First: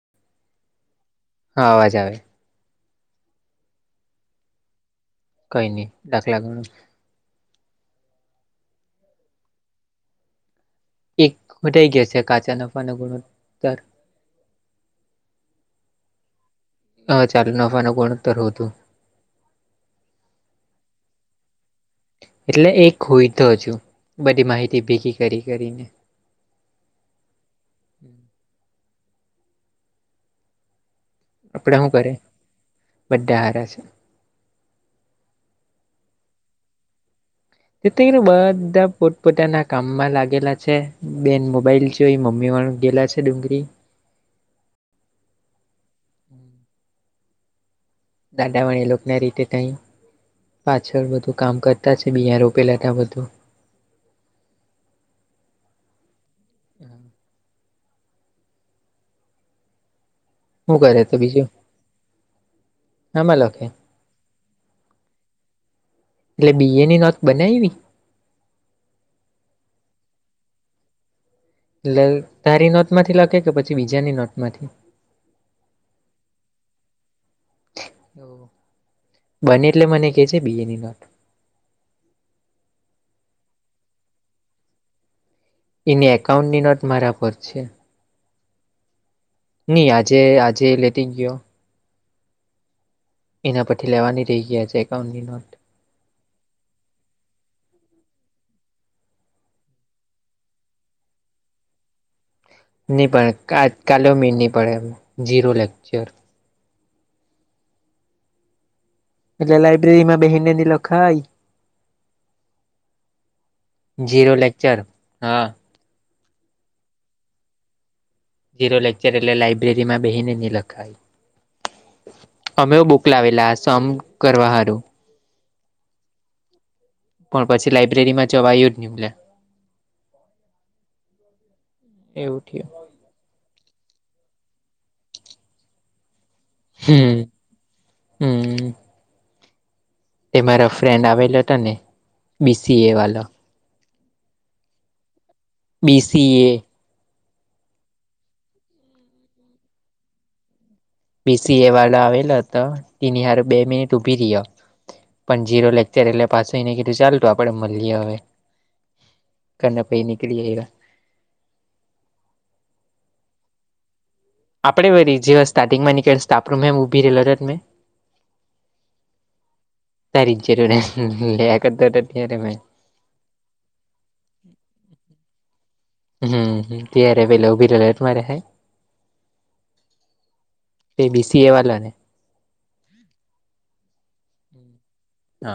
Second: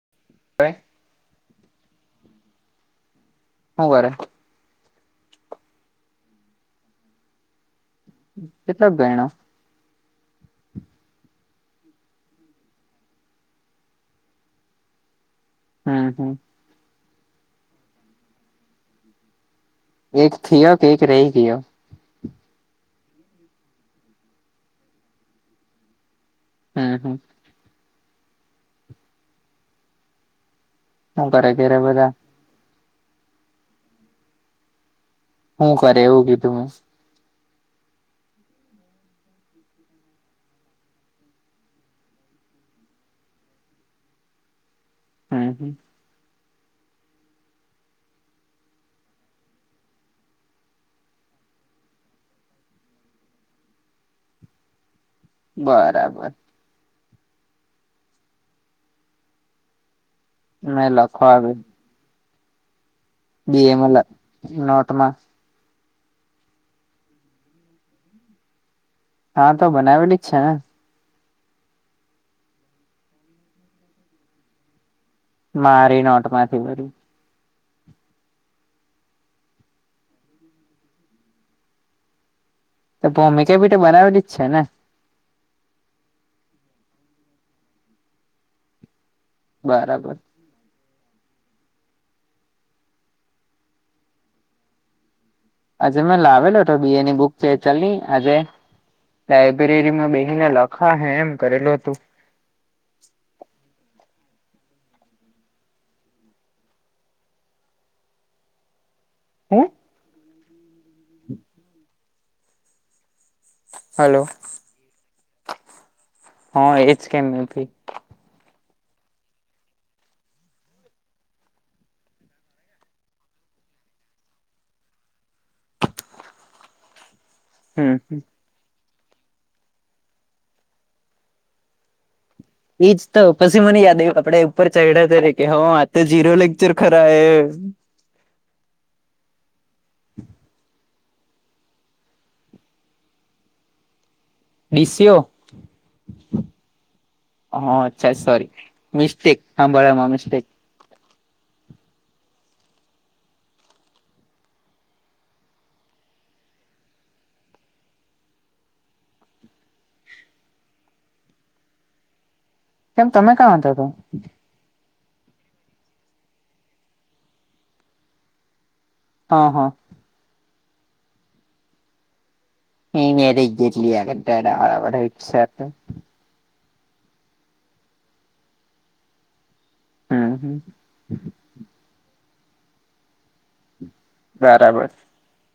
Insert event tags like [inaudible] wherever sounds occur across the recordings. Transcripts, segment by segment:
[inaudible] હા અવાજ આવે. હુ કરે? કઈ નઈ દાખલા [unintelligible] કેટલાક ગયણો? એક ઘટઈ ગયા છે, કાચા નફાનું [unintelligible] હમ હમ. હ ચાલુ નફાના કોણતર હોતું. એક થયો કે એક રહી ગયો? એટલે એક હોય તો છું બધી માહિતી ભેગી કરી કરીને. હમ હમ. હું કરે આપડે ઘરે શું કર? બધા બધા હારા છે. શું કરે એવું કીધું મેું. તેથી બધા પોત‌ પોતાના કામમાં લાગેલા છે. બેન મોબાઈલ જોય. મમ્મી વણ ગેલા છે, [unintelligible] હમ હમ. [unintelligible] લોકના રીતે તઈ પાછળ બધું કામ કરતા છે, બીયાાર રોપેલાતા બધું બરાબર. શું ના કરે તો લખવા. બીજું [unintelligible] આમાં લખે [unintelligible] નોટમાં. એટલે બી એની નોત બનાયવી? હા તો બનાવેલી જ છે, ને. એટ તારી નોટમાંથી લખે કે પછી બીજાની નોટમાંથી? મારી નોટમાંથી વરી. બને એટલે બને કે જે બી એની નોટ. તો [unintelligible] તો બનાવેલી જ છે, ને. એની એકાઉન્ટની નોટ મારા પર છે. નહી બરાબર આજે આજે લેટી ગયો. એના પરથી લેવાની રહી ગયા છે એકાઉન્ટની નોટ. આજે મેં લાવેલો હતો બી એ ની બુક છે ચાલની આજે લાઈબ્રેરીમાં બેહી લખા હે એમ કરેલું હતું. નહીં પડે આજ કાલ ભી નહીં પડે એમ ઝીરો લેક્ચર. એટલે હું લાઈબ્રેરીમાં બહી ની લખાય. હલો જીરો લેકચર હા. હ એજ કેમ મે ભી. જીરો લેક્ચર એટલે લાઈબ્રેરીમાં બેહીને લખાય અમે બુક લાવેલા સમ કરવા હારું પણ પછી હમ લાઈબ્રેરીમાં જવા આવયું જ નહીલે એવુંઠ એજ તો પછી મને યાદ આવ્યું. આપડે ઉપર ચડ્યા તરીકે હ આ તો ઝીરો લેક્ચર ખરા. હમ્મ તે મારા ફ્રેન્ડ આવેલા હતો ને બી સી એ વાલો બિસિઓ. બી સી એ. અચ્છા સોરી મિસ્ટેક હાબરામાં મિસ્ટેક. બી સી એ વાળા આવેલા હતા તેની હાર બે મિનિટ ઊભી રયો. પણ જીરો લેક્ચર એટલે પસી મે કીધું ચાલતું આપડે મળીએ હવે. કરી પહી નિકળી આયવા. કેમ તમે કા હતા તો? આપડે વરી જેવા સ્ટાર્ટિંગમાં નીકળતા સ્ટાફરૂમ હે ઉભી રહેેલો મેં. હ હ. તારી જરૂર લેયા કરતો તયારે મે. એ મેરે જ જેટલી એ હડાબઈ છે તો હમમ તેયરે બેલેગ વિરલે તરે હાય હમ હમ પ બીસી એ વાલા ને બરાબર હ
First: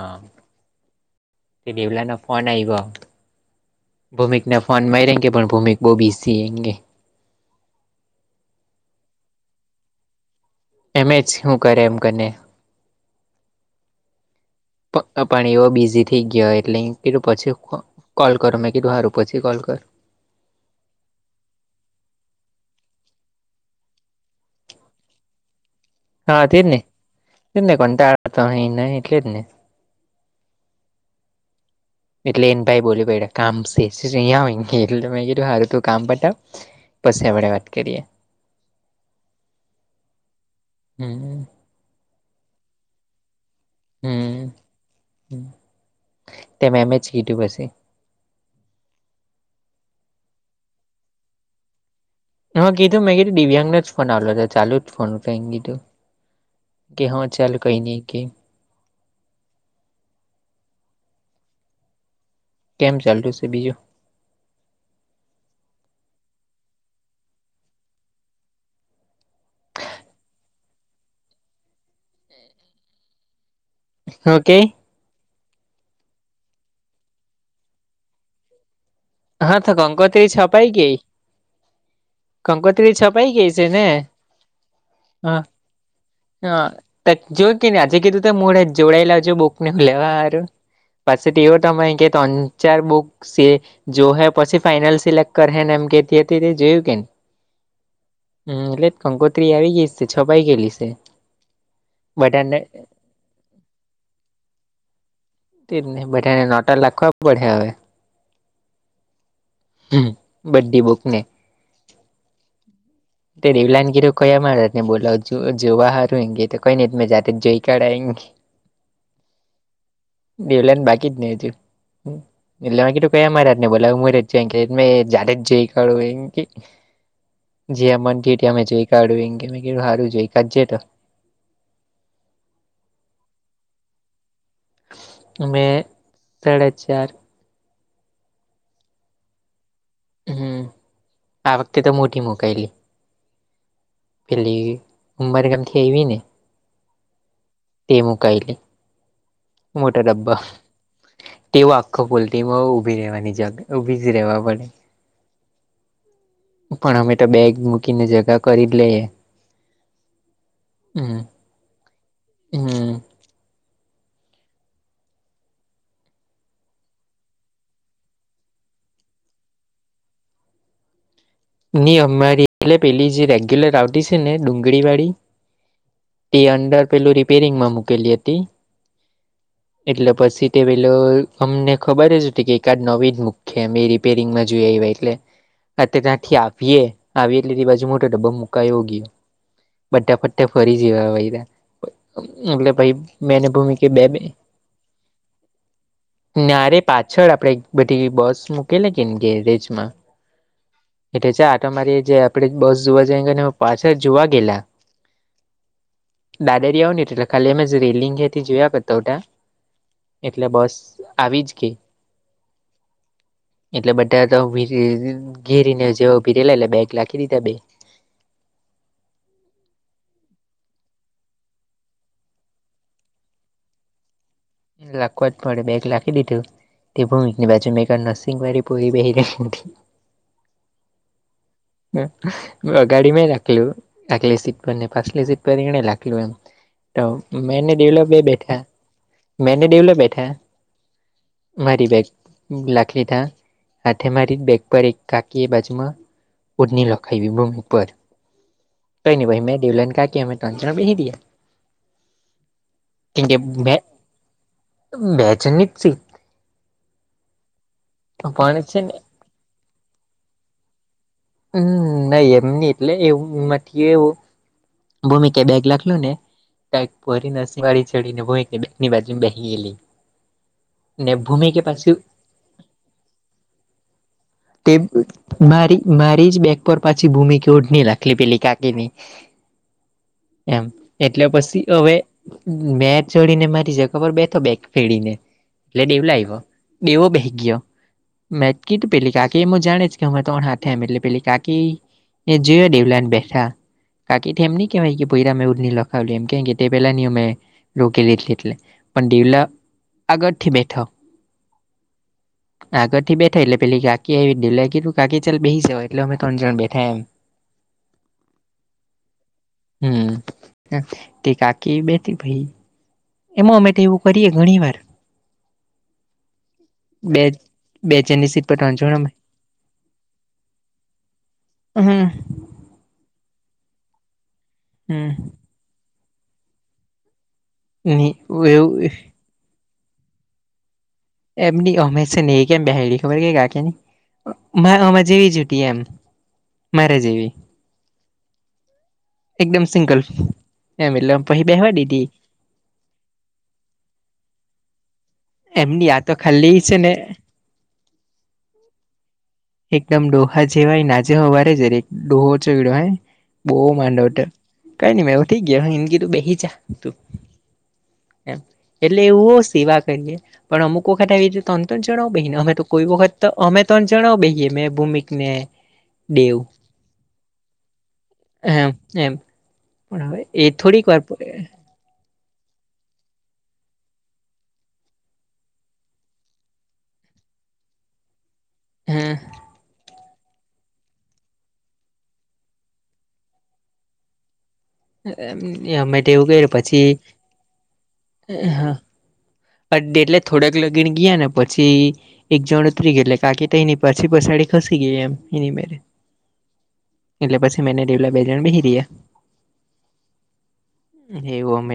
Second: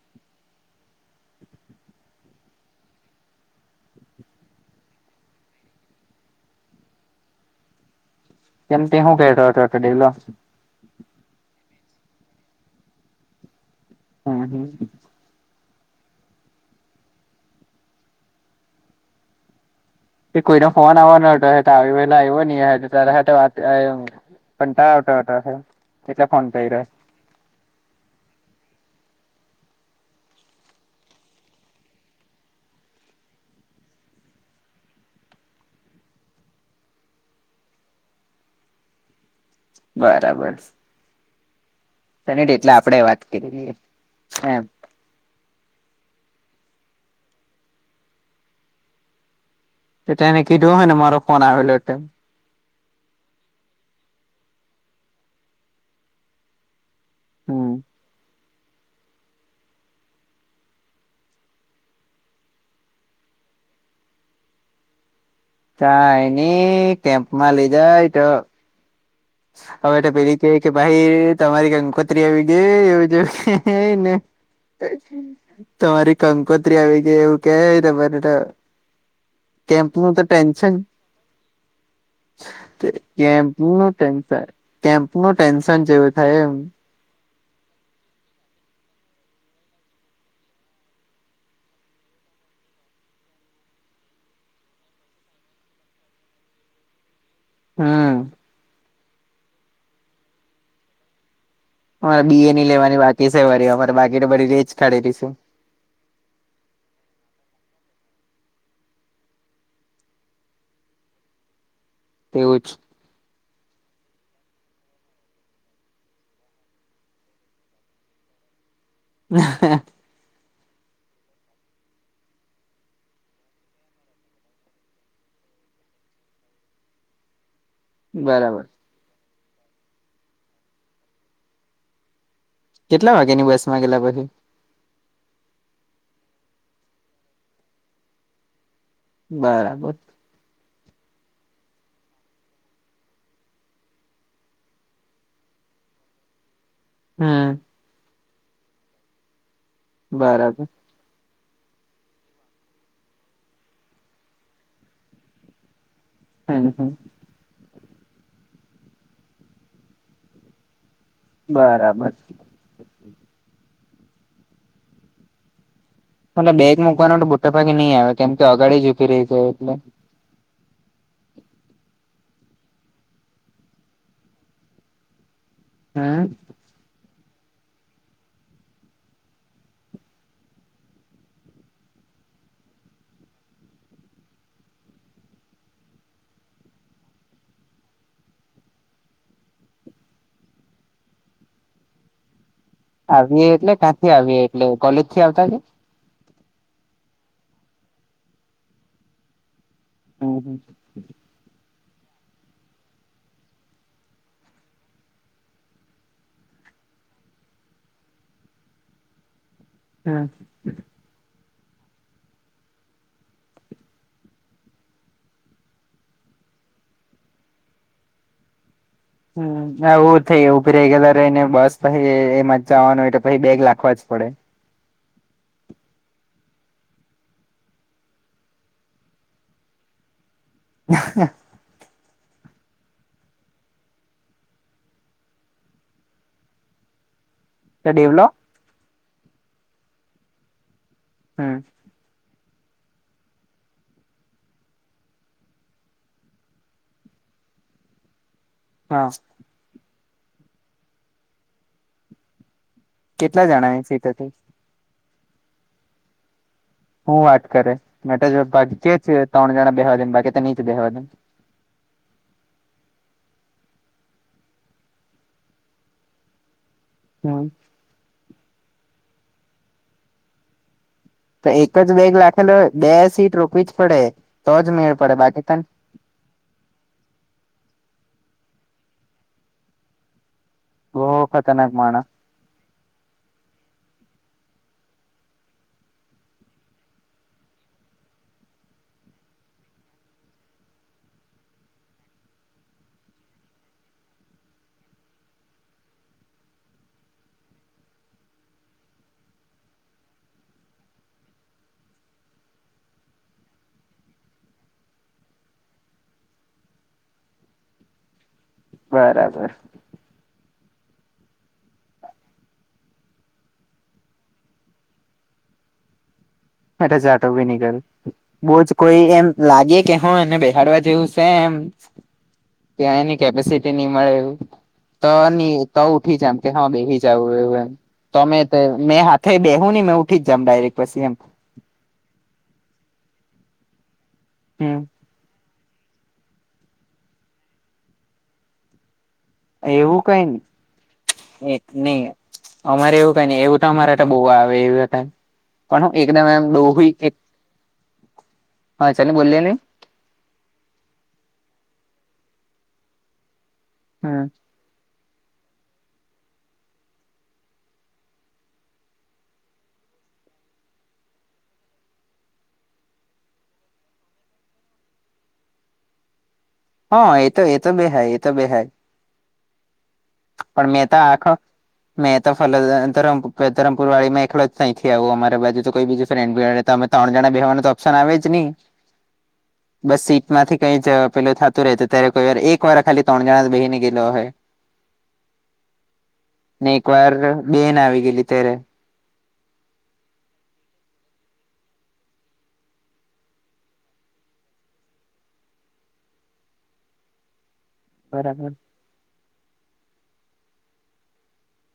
તેથી પલાનો ફન આયવો ભૂમિકના ફોન મારીરેંગે પણ ભૂમિક બો બીસી એમ કેય કેમ તે શું કેતલો એમએચ હું કરે એમ કરી હમ હમ પાણી એવો બીઝી થઈ ગયો એટલે કીધું પછી કોલ કરો મેં કીધું સારું પછી કોલ કર એ કોઈને ફોન આવવા ન હતો આવી પલે આવ ન ત વાત પણ ક આવટોટ હ હા તેર ને તે ને કોતા તો અ ન એટલે જ ને એટલે એને ભાઈ બોલ્યું કામ સે [unintelligible] તું કામ પતાવ પછી આપડે વાત કરીએ બરાબર હમ્મ તને એટલે આપડે વાત કરી હ એમ તેમ એમએચ કીધું પશે તે એનેકીધુંય ને ફો આલો તેમમ હું કીધું મેં કીધું દિવ્યાંગને જ ફોન આવલો હતો ચાલુ જ ફોન કઈ કીધું કે હા ચાલ હમ કઈ નઈ કે. કેમ ચાલતુ છે બીજું! ! કાંઈ ની કેમ્પમાં લઈ જાય તો હવે તો પેલી કે કે ભાઈ તમારી કંકોત્રી આવી ગઈ એવું જેવું કેય. હને ઓકે તમારી કંકોત્રી આવી ગઈ એવું કે મને તો હા તો કેમ્પ નુ તો કંકોત્રી છપાઈ ટેન્શન ગઈ કંકોત્રી છપાઈ ગઈ છે ને કેમ્પનું કેમ્પ નું ટેન્શન જેવુ થાય એમ. ત જોયું કેને આજે કીધું તો મોઢે જ જોડાઈ લાવજો બુકને લેવા હારું. પાછી તોવો તમારી કે તણ ચાર બુક છે. જો હે પછી ફાઈનલ સિલેક્ટ કરે ને એમ કેતી હતી તે જોયું કેને હમ્મ. હમ્મ એટલે જ કંકોત્રી આવી ગઈ છે છપાઈ ગયેલી છે. અમારે બી એ ની લેવાની બાકી છે વારી અમારે બાકીને બધી લેય જ કાળેલી. તે જ નહી બધાને નોટા લખવા પડે હવે. હમ્મ બધી બુકને. તેવું જ. એ દેવલાને કીધું કયા મહારાજ ને બોલા જોવા હારુંં તો કઈ ને ત જાતે જ જોઈ કઢા એમ કેય. [inaudible] હ હ. દેવલાને બાકી જ નહી ત. એટલે મેં કીધું કયા મહારાજ ને બોલાવ હું જ મે જાતે જ જોય કાઢું એમ કેય જ્યારે મન થયું ત્યારે બરાબર મે જોઈ કાઢું મેં કીધું સારું જોઈ કાઢજ તો. કેટલા વાગ્યાની બસ માં ગેલા પછી. મે સાડા ચાર. બરાબર. હમ્મ આ વખતે તો મોટી મુકાયેલી. પેલી ઉંમરગામથી આવી ને હમ્મ. તે મુકાયલી મોટા ડબ્બા બરાબર તેવ આખો ફુલ ઊભી રહેવાની જ ઊભી જ રહેેવા પડે. હમ હમ પણ અમે તો બેગ મૂકીને જગા કરી. એટલે હમ્મ. બરાબર. હમ્મ. એટલે બેગ મૂકવાનું તો મોટા ભાગે નહી આવે કેમ કે અગાડી જ ઊભી રહી જાય એટલે. ની અમારી એલે પેલી જે રેગ્યુલર આવતી છે ને ડુંગળી વાળી હા. એ અંદર પેલું રિપેરિંગમાં મૂકેલી હતી. એટલે પછી તે પેલો અમને ખબર જ કે એકાદ નવી જ મુક હે. રીપેરીંગ માં જોય આયવા એટલે તે તા થી આવીએ આવીએ એટલે એ બાજુ મોટો ડબ્બો મુકાય ગયો. બટા પટ્ટે ફરી જવા હોય્યા એટલે ભાઈ બે આવીએ ની એટલે ભૂમિકે બે ક્યાંથી બે આવીએ એટલે કોલેજ થી આવતા કે નારે પાછળ આપડે બધી બસ મૂકેલી કે ને ગેરેજ માં હ હા છે આટ મારી જે આપડે બસ જોવા જઈ પાછળ જોવા ગેલા દાદારીયા આવ ને એટલે ખાલી અમે રેલિંગયાથી જોયા કરતાટા હમ એટલે બસ આવી જ કે એટલે બધા તો ઘેરીને જેવ ભીરેલા એટલે બેગ લખી દીધા બે હમ્મ એવું થઈ ઉભી રહી ગેલા રેયને બસ પછી એમાં જ જવાનું હો તો પછી બેગ લખવા જ પડે. લખવા જ પડે બેગ લાખી દીધું. તે ભૂમિકની બાજુ માં એકાદ નરસિંગવારી પોરી બેહિ જાય. હ હ. ગાડીમાં રાખલું આટલી સીટ પરને પાછલી સીટ પર એને લખલું એમ તો મેને તો ડેલોપ બે ડેવલો બેઠા મેને દેવલા બેઠા હમ મારી બેગ લાખ લીતાા હાથે મારી બેગ પર એક કાકી બાજમાં પૂટની લખાવવી ભૂમિ પર હા કઈ ન ભાઈ મેં દેવલન કા કે તો અચના ભહી દ કેટલા જણા એ સીતથી બેજની જ હું વાત કરે મેા પણ બાકી ને છે ત્રણ જણા બેહેવા દે બાકી ત ની જ બેવા દ હમ નહી એમ ન એટલે એવું મ એવું ભૂમિક એ બેગ લખલ ને પરીને હમ સિવાળી ચડીને ભૂમિકની બેગની બાજુ બે ગયેલી ને તો ભૂમિકે એક પાછું જ બેગ લખેલો બે સીટ રોકવી જ પડે તો જ મેળ પડે બાકી તન મારી મારી જ બેગ પર પાછી ભૂમિ કે ઓઢની લખલી પેલી કાકી ની એમ બહુ એટલે પછી ખતરનાક હવે માણસ મે ચડી ને મારી જગા પર બેઠો બેક ફેડીને એટલે દેવ લ આવ્યો દેવો બેહે ગયો મેટકીી પેલી કા ાકી એમું જાણે છે કે હ ત્રણ હાથે એમ એટલે પે કાકી ને જોયો દેવલા ને બેઠા બાાકીથી એમ ન કેહેવાય કે ભરા મે ઉ લખાવ્યું એમ કે કે તે પેલા નની અમે રોકેલી એટલે એટલે પણ દેવલા આગળથી બેઠો આગથી બે થઈલે પેલી ગ કેવી દ લ તું કાકી ચાલ બેસી જવા એટલે અમે ત્રણ જણ બેઠા એમ બરાબર હમ તે કાકી બેતી ભાઈ એમાં અમે તો એવું કરીએ ઘણી વાર એટ બે જાટો બનીગલ બે જણની સીટ પર બોજ ત્રણ જણ કોઈ અમે એમ લાગે કે હો બેસાાડવા જેવું છે એમ હમ ત્યા એની કેપેસિટી નહ મળે એવું તો હમ તો ઉઠી જમ કે હા બેહી જાવ એવું એમ તમે એવું મેંા થ બેવું ને મે ઉી જમ ડાયરેક્ટ પછી એમ એમની અમે છે નહ કેમ બહેડી ખબર કે ગા કેની હમ અમે જેવી જટી એમ મારે જેવી એકદમ એવું સિંગલ કઈ નને એમ એટલે પછી બેહવા દીધી નહી અમારે એવું કઈ ને એવ તો અરે બહુ આવે એવું પણ એમની હું આ તો એકદમ એમ ખાલી દો છે ને એક હા ચ બોલીએ નહી એકદમ ડોહા જેવાય નાજે હોવારે છે ર ડોહો ચોડ્યો હે બહ માંડો હતો હમ કઈ ન ભ ઠી ગ હ હિનકી તું બેહી જાા તું એમ એટલે એવું સિવા કરીએ પણ અમુક વખત આવી રીતે ત તો જણાવો બે ને અમે તો કોઈ વખત તો અમે તણ જણાવ બે જે મેં ભૂમિકને દેવ હા એ તો એતો બે હૈ એતો બે હૈ એમ એમ પણ હવે એ થોડીક તો વાર પડે આખો મેં તો ફ ધરમપુર વાળીમાં એકલો જ તહીં થી આવ્યું અમારી બાજુ તો કોઈ બીજું ફ્રેન્ડ ત્રણ જણા બેહેવા તો ઓપ્શન આવે જ નહી હા બસ સીટ માંથી કઈ જવા પેલો થ રહે ત્યારે કોઈ વાર એક વાર ખાલી ત્રણ જણા બ બેહી ને ગયેલો હોય અમે તેવું કર એક પછી વાર બેન આવી ગયેલી તત્યારે અ એટલે થોડક લગીન ગયા ને પછી એક જણ ઉતરી ગયેલે કાકી તો એની પછી પસાડી ખસી ગઈ એમ એની મે એટલે પછી મેને ડેવલા બે જણ બરાબર બહીરી્યા એવું અમે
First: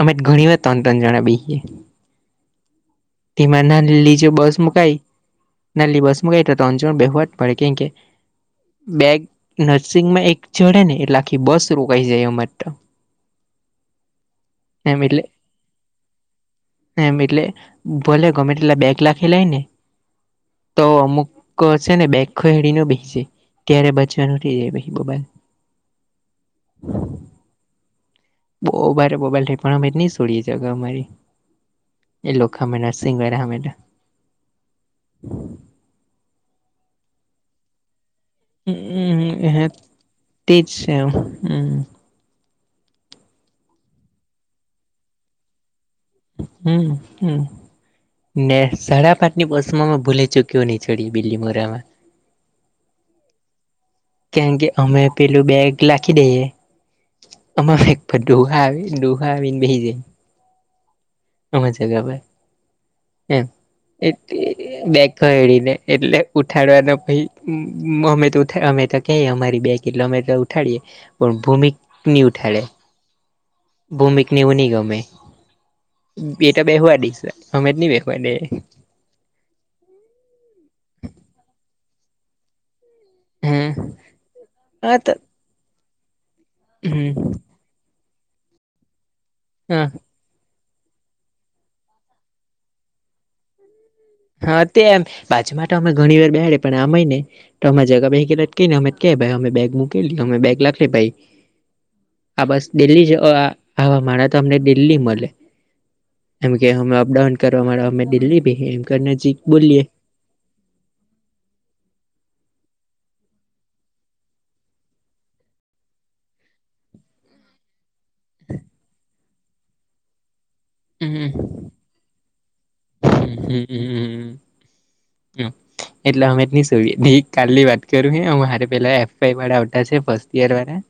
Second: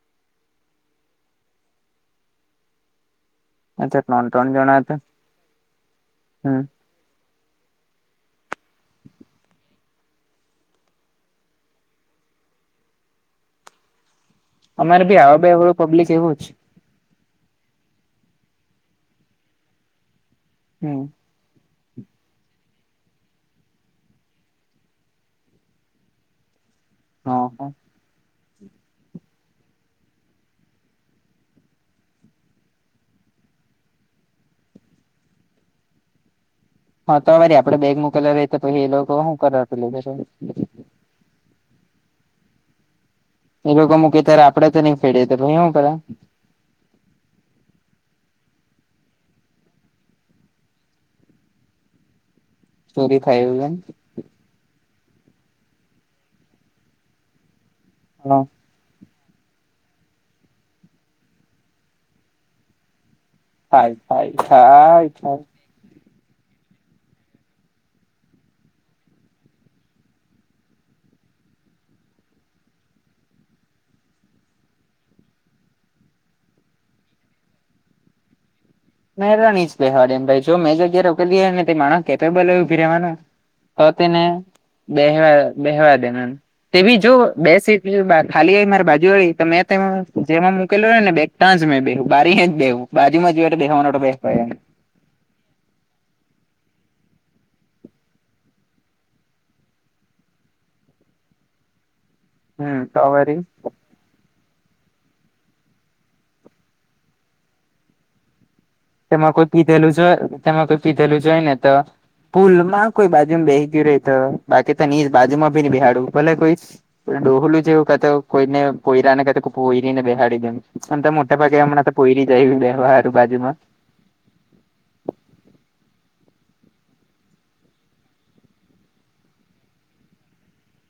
અમે ઘણી વાર તણ તન જણા બેએ તેમાં અચ્છા નાલી જે ત્રણ ત્રણ બસ જણા મુકઈ હતા નલી બસ મુકઈ ત હમ વવવાટ મળડે કેમ કે બે નર્સિંગમાં એક ચડે ને એટલે આખી બસ રોકાઈ જાય એમારે તો એમ અમારે એટલે બી હ પબ્લિક એવું છે એમ એટલે ભોલે ગમે એટલા બે કલા ખેલાયને તો હમ અમુક કસે ને બેગ હેરીને બેહીજ ત્યારે બાચવાનું બે બા હા હ બહુ બરે બોબાઈલ થઈ પણ અમે નહી છોડીએી અમારી એ લોકોક હમે નર્સિંગ વગેમે હા તોવારી આપડે બેગ મોકલા ર તો પછી એ લોકો શું કર લ જ તે હમ એ લોકો મૂકી ત્યારે આપડે તો નહી ફેડે તોછ એવું કરે હમ હમ ને સાડા પાઠની બસ માં ભૂલે ચૂક્યો નહી ચડી બીલી મોરામાં છુરી ખાયું કે કારણ કે અમે પેલું બેગ લખી દઈએ અમે હ દઘા દઘાન બેસીી જાય આમ જગા ભાઈ એમ થાય એ થાય થાય થાય બેડીને એટલે ઉઠાડવાનો પછ અમે તો ઉ અમે તો કે અમારી બેગ એટલે અમે તો ઉઠાડીએ ભૂમિક નિ ઉઠાે ભૂમિક વું નહી ગમે એ તો બેઠવા દઈશ અમે જ નહી બેઠવા દે એ મેરાની જ બેહેવાડેમ ભાઈ જો મેં જગ્યાએ રોકેલી ને માણ કેપેબલું ભી રહેવાનું હ તો તેને બેવા બેવા દેના તે હ બી જો બે સીટ ખાલી આ મારે બાજુ વાળી તો મેં ત જેમાં મોૂકેલલો હોય ને બે તાં જ મેં બેહું બારી જ બેહું બાજુમાં જો દવાનો બે હા તે એમ પાછા માટે અમે ઘણી વાર બેડે પણ આમય ને તો અમે જગા બે કને અમે કે ભાઈ અમે બેગ મુૂકેલી અમે બેગ લખડી ભાઈ આ બસ હમ તો દિલ્હી જ વરી આવા મારા તો અમને દિલ્હી મળે એમ કે અમે અપડાઉન કરવા અમે દિલ્હી ભી તેમાં કોઈ પીધેલું જો તેમાં કોઈ પીધેલું જોઈ ને તો પુલ માં કોઈ બાજુમાં બેહી ગયું રહી તો બાકી તો ની બાજુ માં ભી બેહાડવું ભલે કોઈ ડોલું જેું કા તો કોઈને કોયરા ને ક કોઈરીને બેહાડી દેમ અનેમ તો મોટા ભાગે હમણાં તો કોઈરી જાય બે હર બાજુમાં હમ હ એટલે અમે જ ન કાલની વાત કરું હ મારે પેલાફ વાળા આવ છે ફર્સ્ટ યર વાળા